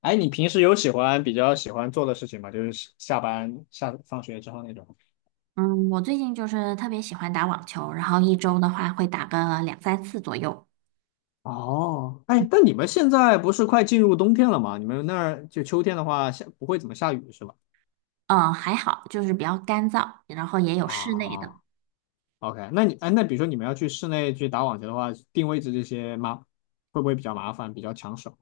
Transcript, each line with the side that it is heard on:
left: 哎，你平时有喜欢比较喜欢做的事情吗？就是下班下放学之后那种。
right: 嗯，我最近就是特别喜欢打网球，然后一周的话会打个两三次左右。
left: 哦，哎，但你们现在不是快进入冬天了吗？你们那儿就秋天的话，不会怎么下雨是吧？
right: 嗯，还好，就是比较干燥，然后也有室内的。
left: 啊，OK，那比如说你们要去室内去打网球的话，定位置这些吗？会不会比较麻烦，比较抢手？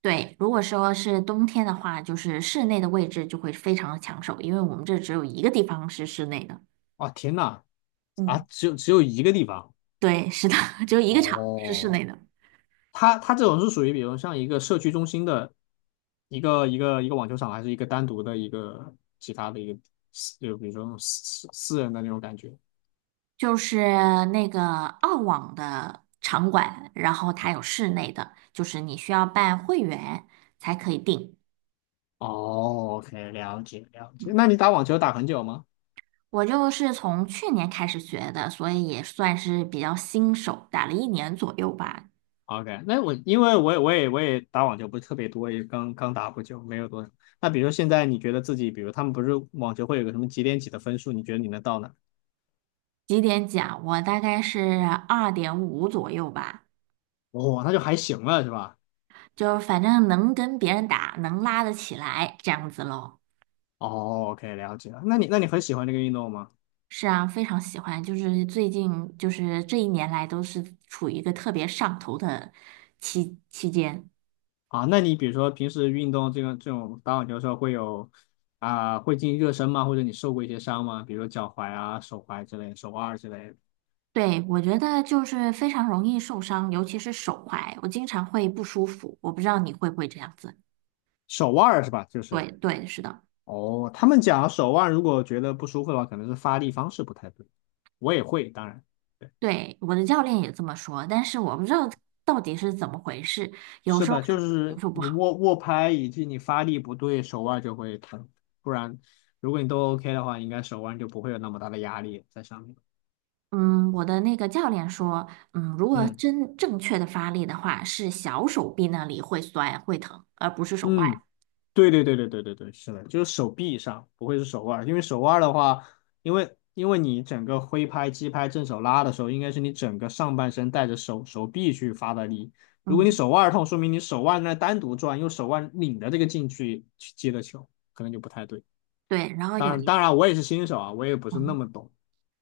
right: 对，如果说是冬天的话，就是室内的位置就会非常的抢手，因为我们这只有一个地方是室内的。
left: 哇，天呐，啊，
right: 嗯，
left: 只有一个地方。
right: 对，是的，只有一个场是室
left: 哦，
right: 内的，
left: 它这种是属于，比如像一个社区中心的一个网球场，还是一个单独的一个其他的一个私，就比如说那种私人的那种感觉。
right: 就是那个澳网的场馆，然后它有室内的，就是你需要办会员才可以订。
left: 哦，OK，了解了解。
right: 嗯，
left: 那你打网球打很久吗
right: 我就是从去年开始学的，所以也算是比较新手，打了一年左右吧。
left: ？OK，因为我也打网球不是特别多，也刚刚打不久，没有多少。那比如说现在你觉得自己，比如他们不是网球会有个什么几点几的分数，你觉得你能到哪？
right: 几点讲？我大概是2.5左右吧，
left: 哦，那就还行了，是吧？
right: 就是反正能跟别人打，能拉得起来这样子咯。
left: 哦，OK，了解了。那你很喜欢这个运动吗？
right: 是啊，非常喜欢，就是最近就是这一年来都是处于一个特别上头的期间。
left: 啊，那你比如说平时运动这种打网球的时候会有啊、会进行热身吗？或者你受过一些伤吗？比如说脚踝啊、手踝之类、手腕儿之类的
right: 对，我觉得就是非常容易受伤，尤其是手踝，我经常会不舒服。我不知道你会不会这样子。
left: 手腕儿是吧？就是
right: 对对，是的。
left: 哦，他们讲手腕如果觉得不舒服的话，可能是发力方式不太对。我也会，当然
right: 对，我的教练也这么说，但是我不知道到底是怎么回事，有
left: 是
right: 时候
left: 的，就
right: 好，有
left: 是
right: 时候不
left: 你
right: 好。
left: 握握拍以及你发力不对，手腕就会疼。不然，如果你都 OK 的话，应该手腕就不会有那么大的压力在上面。
right: 嗯，我的那个教练说，嗯，如果
left: 嗯
right: 真正确的发力的话，是小手臂那里会酸会疼，而不是手
left: 嗯。
right: 腕。
left: 对对对对对对对，是的，就是手臂上，不会是手腕儿，因为手腕儿的话，因为你整个挥拍、击拍、正手拉的时候，应该是你整个上半身带着手臂去发的力。如果你
right: 嗯，
left: 手腕儿痛，说明你手腕在单独转，用手腕拧着这个劲去接的球，可能就不太对。
right: 对。然后
left: 当
right: 有
left: 然，
right: 一，
left: 当然我也是新手啊，我也不是那
right: 嗯，
left: 么懂，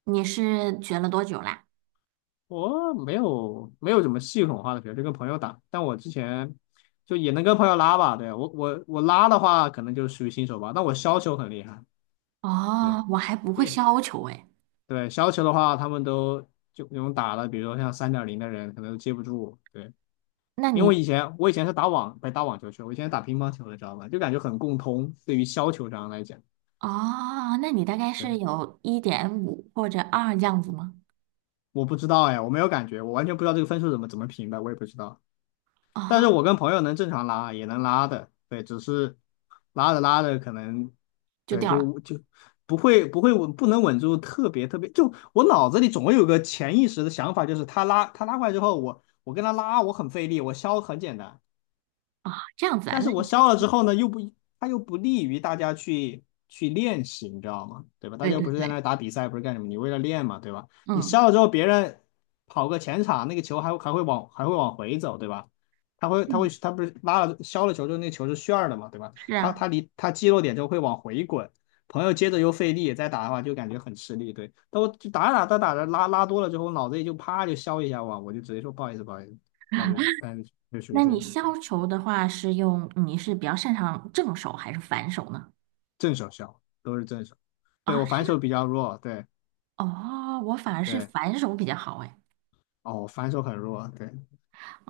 right: 你是学了多久啦？
left: 我没有怎么系统化的学，就跟朋友打，但我之前。就也能跟朋友拉吧，对，我拉的话，可能就属于新手吧。但我削球很厉害，对。
right: 哦，我还不会
left: 对，
right: 削球诶。
left: 对，削球的话，他们都就那种打的，比如说像3.0的人，可能都接不住。对，
right: 那
left: 因为我
right: 你，
left: 以前我以前是打网，不是打网球去，我以前是打乒乓球的，知道吗？就感觉很共通，对于削球这样来讲，
right: 哦，那你大概
left: 对，
right: 是有1.5或者2这样子吗？
left: 我不知道哎，我没有感觉，我完全不知道这个分数怎么评的，我也不知道。但是
right: 啊、
left: 我跟朋友能正常拉，也能拉的，对，只是拉着拉着可能，
right: 就
left: 对，
right: 掉了。
left: 就不会稳，不能稳住特别特别，就我脑子里总会有个潜意识的想法，就是他拉过来之后，我跟他拉，我很费力，我削很简单，
right: 啊、这样子啊？
left: 但
right: 那
left: 是我
right: 你就
left: 烧了之
right: 是
left: 后呢，又不，它又不利于大家去练习，你知道吗？对吧？大
right: 对
left: 家又
right: 对
left: 不是在那
right: 对，
left: 儿打比赛，不是干什么？你为了练嘛，对吧？你
right: 嗯。
left: 烧了之后，别人跑个前场，那个球还会往回走，对吧？他会他会
right: 嗯，
left: 他不是拉了削了球之后，那球是旋儿的嘛，对吧？
right: 是
left: 他
right: 啊，
left: 他离他击落点之后会往回滚，朋友接着又费力再打的话，就感觉很吃力。对，但我就打着打着打着拉拉多了之后，脑子里就啪就削一下哇，我就直接说不好意思不好意思，但但就属于
right: 那
left: 这
right: 你
left: 种。对。
right: 削球的话是用，你是比较擅长正手还是反手呢？
left: 正手削，都是正手。对，
right: 啊，
left: 我
right: 是
left: 反
right: 吗？
left: 手比较弱，对
right: 哦，我反而是
left: 对，
right: 反手比较好哎。
left: 哦，我反手很弱，对。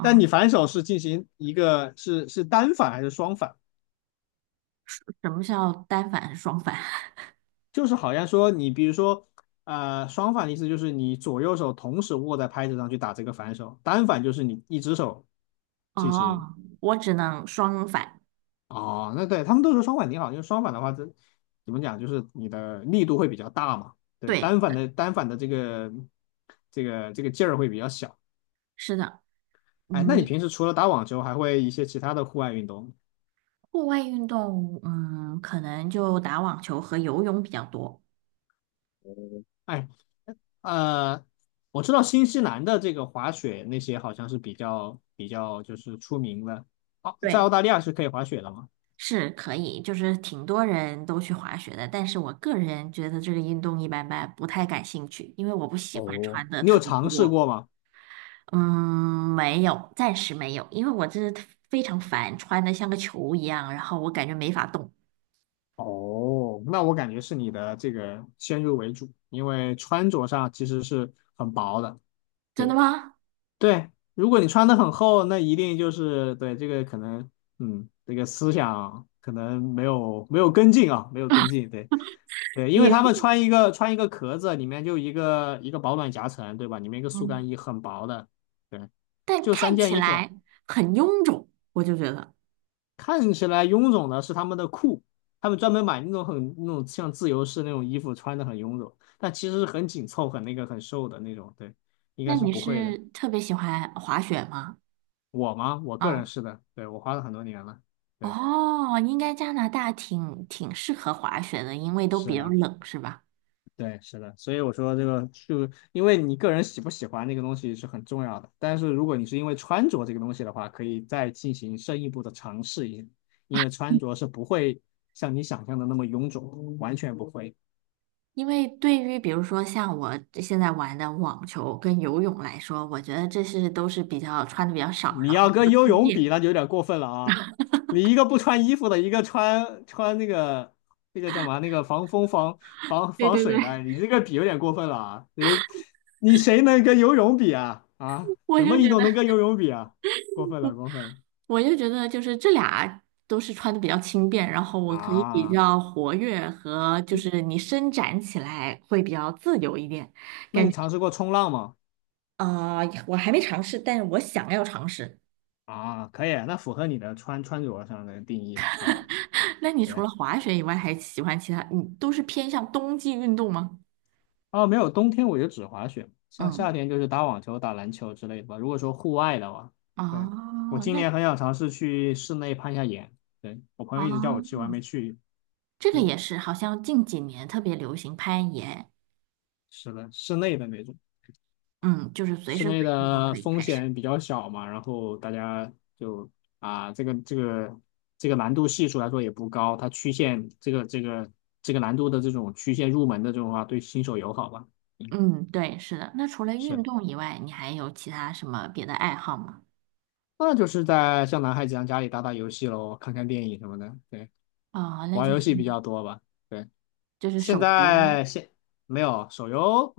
left: 但你反手是进行一个是单反还是双反？
right: 什什么叫单反、双反？
left: 就是好像说你比如说，双反的意思就是你左右手同时握在拍子上去打这个反手，单反就是你一只手 进行。
right: 哦，我只能双反。
left: 哦，那对他们都说双反挺好，因为双反的话，这怎么讲，就是你的力度会比较大嘛。对，
right: 对，
left: 单反的这个劲儿会比较小。
right: 是的，
left: 哎，那
right: 嗯，
left: 你平时除了打网球，还会一些其他的户外运动吗？
right: 户外运动，嗯，可能就打网球和游泳比较多。
left: 哎，呃，我知道新西兰的这个滑雪那些好像是比较就是出名的。哦，在澳
right: 对，
left: 大利亚是可以滑雪的吗？
right: 是可以，就是挺多人都去滑雪的，但是我个人觉得这个运动一般般，不太感兴趣，因为我不喜欢
left: 哦
right: 穿的
left: 你
right: 特
left: 有
right: 别
left: 尝试
right: 多。
left: 过吗？
right: 嗯，没有，暂时没有，因为我这非常烦，穿的像个球一样，然后我感觉没法动。
left: 哦，那我感觉是你的这个先入为主，因为穿着上其实是很薄的。
right: 真的
left: 对。
right: 吗？
left: 对，如果你穿的很厚，那一定就是对这个可能，这个思想可能没有跟进啊，没有跟进，对对，因为
right: 你
left: 他们
right: 是
left: 穿一个壳子，里面就一个一个保暖夹层，对吧？里面一个速干
right: 嗯，
left: 衣，很薄的，对，
right: 但
left: 就三
right: 看
left: 件
right: 起
left: 衣服，
right: 来很臃肿，我就觉得。
left: 看起来臃肿的是他们的裤，他们专门买那种像自由式那种衣服，穿的很臃肿，但其实是很紧凑、很瘦的那种，对，应
right: 那
left: 该是
right: 你
left: 不会的。
right: 是特别喜欢滑雪吗？
left: 我吗？我个人
right: 嗯，
left: 是的，对，我花了很多年了，对，
right: 哦，应该加拿大挺适合滑雪的，因为都比
left: 是
right: 较
left: 的，
right: 冷，是吧？
left: 对，是的，所以我说这个就因为你个人喜不喜欢那个东西是很重要的，但是如果你是因为穿着这个东西的话，可以再进行深一步的尝试一下，因为穿着是不会像你想象的那么臃肿，完全不会。
right: 因为对于比如说像我现在玩的网球跟游泳来说，我觉得这是都是比较穿的比较少，
left: 你
right: 然后
left: 要跟游
right: 轻
left: 泳比，
right: 便。
left: 那就有点过分了啊！你一个不穿衣服的，一个穿那个叫什么那个防风防防
right: 对
left: 防
right: 对对。
left: 水的，你这个比有点过分了啊！你谁能跟游泳比啊？啊，
right: 我
left: 什么
right: 就
left: 运
right: 觉
left: 动
right: 得，
left: 能跟游泳比啊？过分了，过分了
right: 我就觉得，就是这俩都是穿的比较轻便，然后我可以比
left: 啊！
right: 较活跃和就是你伸展起来会比较自由一点，
left: 那
right: 感
left: 你
right: 觉
left: 尝试过冲浪吗？
right: 呃，我还没尝试，但是我想要尝试。
left: 啊，可以，那符合你的穿着上的定义，好吧？
right: 那你除
left: 对。
right: 了滑雪以外，还喜欢其他？你都是偏向冬季运动吗？
left: 哦，没有，冬天我就只滑雪，像夏
right: 嗯，
left: 天就是打网球、打篮球之类的吧。如果说户外的话，对，我
right: 哦，
left: 今
right: 那
left: 年很想尝试去室内攀一下岩。对，我朋友一直叫我去，我
right: 哦，
left: 还没去。
right: 这个
left: 对，
right: 也是，好像近几年特别流行攀岩，
left: 是的，室内的那种，
right: 嗯，就是随
left: 室
right: 时
left: 内
right: 随地都
left: 的
right: 可以
left: 风
right: 开始。
left: 险比较小嘛，然后大家就啊，这个这个这个难度系数来说也不高，它曲线这个难度的这种曲线入门的这种话，对新手友好吧。嗯，
right: 嗯，对，是的。那除了
left: 是。
right: 运动以外，你还有其他什么别的爱好吗？
left: 那就是在像男孩子一样家里打打游戏喽，看看电影什么的。对，
right: 啊、那
left: 玩
right: 就是
left: 游戏比较多吧。对，
right: 就是
left: 现
right: 手游吗？
left: 在现没有手游，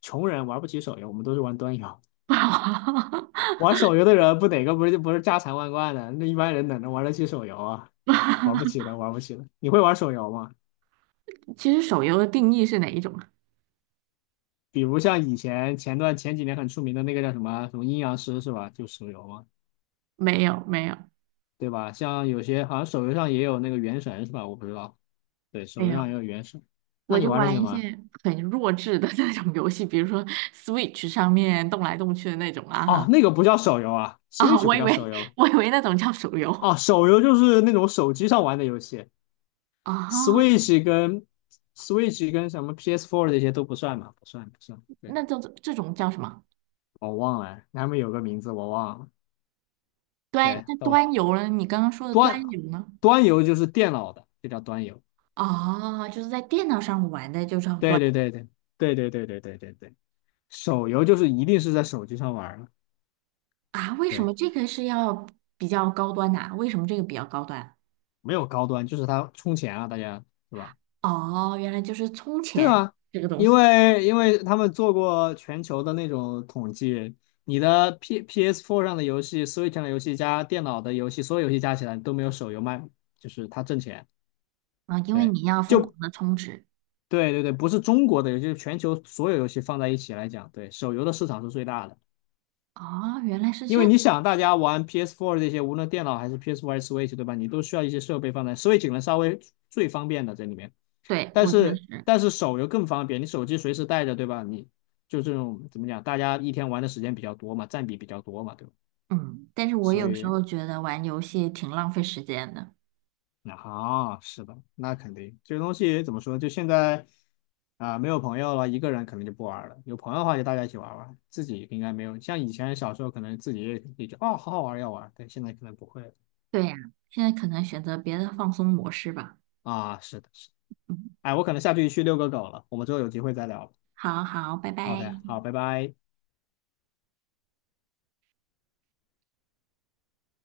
left: 穷人玩不起手游，我们都是玩端游。玩手游的人不哪个不是家财万贯的？那一般人哪能玩得起手游啊？
right: 不好，
left: 玩不起的，玩不起的。你会玩手游吗？
right: 其实手游的定义是哪一种啊？
left: 比如像以前前段前几年很出名的那个叫什么阴阳师是吧？就手游嘛，
right: 没有，没有，
left: 对吧？像有些好像手游上也有那个原神是吧？我不知道，对，手
right: 没
left: 游
right: 有。
left: 上也有原神。那
right: 我
left: 你
right: 就
left: 玩的是什
right: 玩一
left: 么？
right: 些很弱智的 那种游戏，比如说 Switch 上面动来动去的那种啊哈
left: 哦，那个不叫手游啊
right: 啊，
left: ，Switch 不叫手游
right: 我以为那种叫手游。
left: 哦，手游就是那种手机上玩的游戏
right: 啊，
left: ，Switch 跟 Switch 跟什么 PS4 这些都不算嘛，不算不算。对，
right: 那这种这种叫什么？
left: 我忘了，他们有个名字我忘了。对，
right: 端游呢？你刚刚说的
left: 端
right: 端游呢？
left: 端游就是电脑的，就叫端游。
right: 啊，就是在电脑上玩的，就叫
left: 对
right: 端。
left: 对对对对对对对对对对，手游就是一定是在手机上玩儿的，
right: 啊，为什
left: 对，
right: 么这个是要比较高端呐、为什么这个比较高端？
left: 没有高端，就是它充钱啊，大家对吧？
right: 哦，原来就是充
left: 对
right: 钱
left: 啊，
right: 这个东
left: 因
right: 西
left: 为因为他们做过全球的那种统计，你的 PS4 上的游戏、Switch 上的游戏加电脑的游戏，所有游戏加起来都没有手游卖，就是它挣钱。
right: 啊，因为
left: 对，
right: 你要疯
left: 就
right: 狂的充值。
left: 对对对，不是中国的游戏，就是全球所有游戏放在一起来讲，对，手游的市场是最大的。
right: 哦，原来是
left: 因
right: 这
left: 为
right: 样。
left: 你想，大家玩 p s Four 这些，无论电脑还是 PS4 还是 Switch，对吧？你都需要一些设备放在 Switch 可能稍微最方便的这里面，
right: 对，
left: 但
right: 我觉得
left: 是
right: 是，
left: 但是手游更方便，你手机随时带着，对吧？你就这种怎么讲，大家一天玩的时间比较多嘛，占比比较多嘛，对吧？
right: 嗯，但是我
left: 所
right: 有时
left: 以
right: 候觉得玩游戏挺浪费时间的。
left: 啊，是的，那肯定这个东西怎么说？就现在啊、没有朋友了，一个人可能就不玩了。有朋友的话，就大家一起玩玩，自己应该没有。像以前小时候，可能自己也就好好玩要玩，但现在可能不会了
right: 对呀、现在可能选择别的放松模式吧。
left: 啊。是的，是的，
right: 嗯，
left: 哎，我可能下去遛个狗了，我们之后有机会再聊。
right: 好好，拜
left: OK，
right: 拜。
left: 好，拜拜。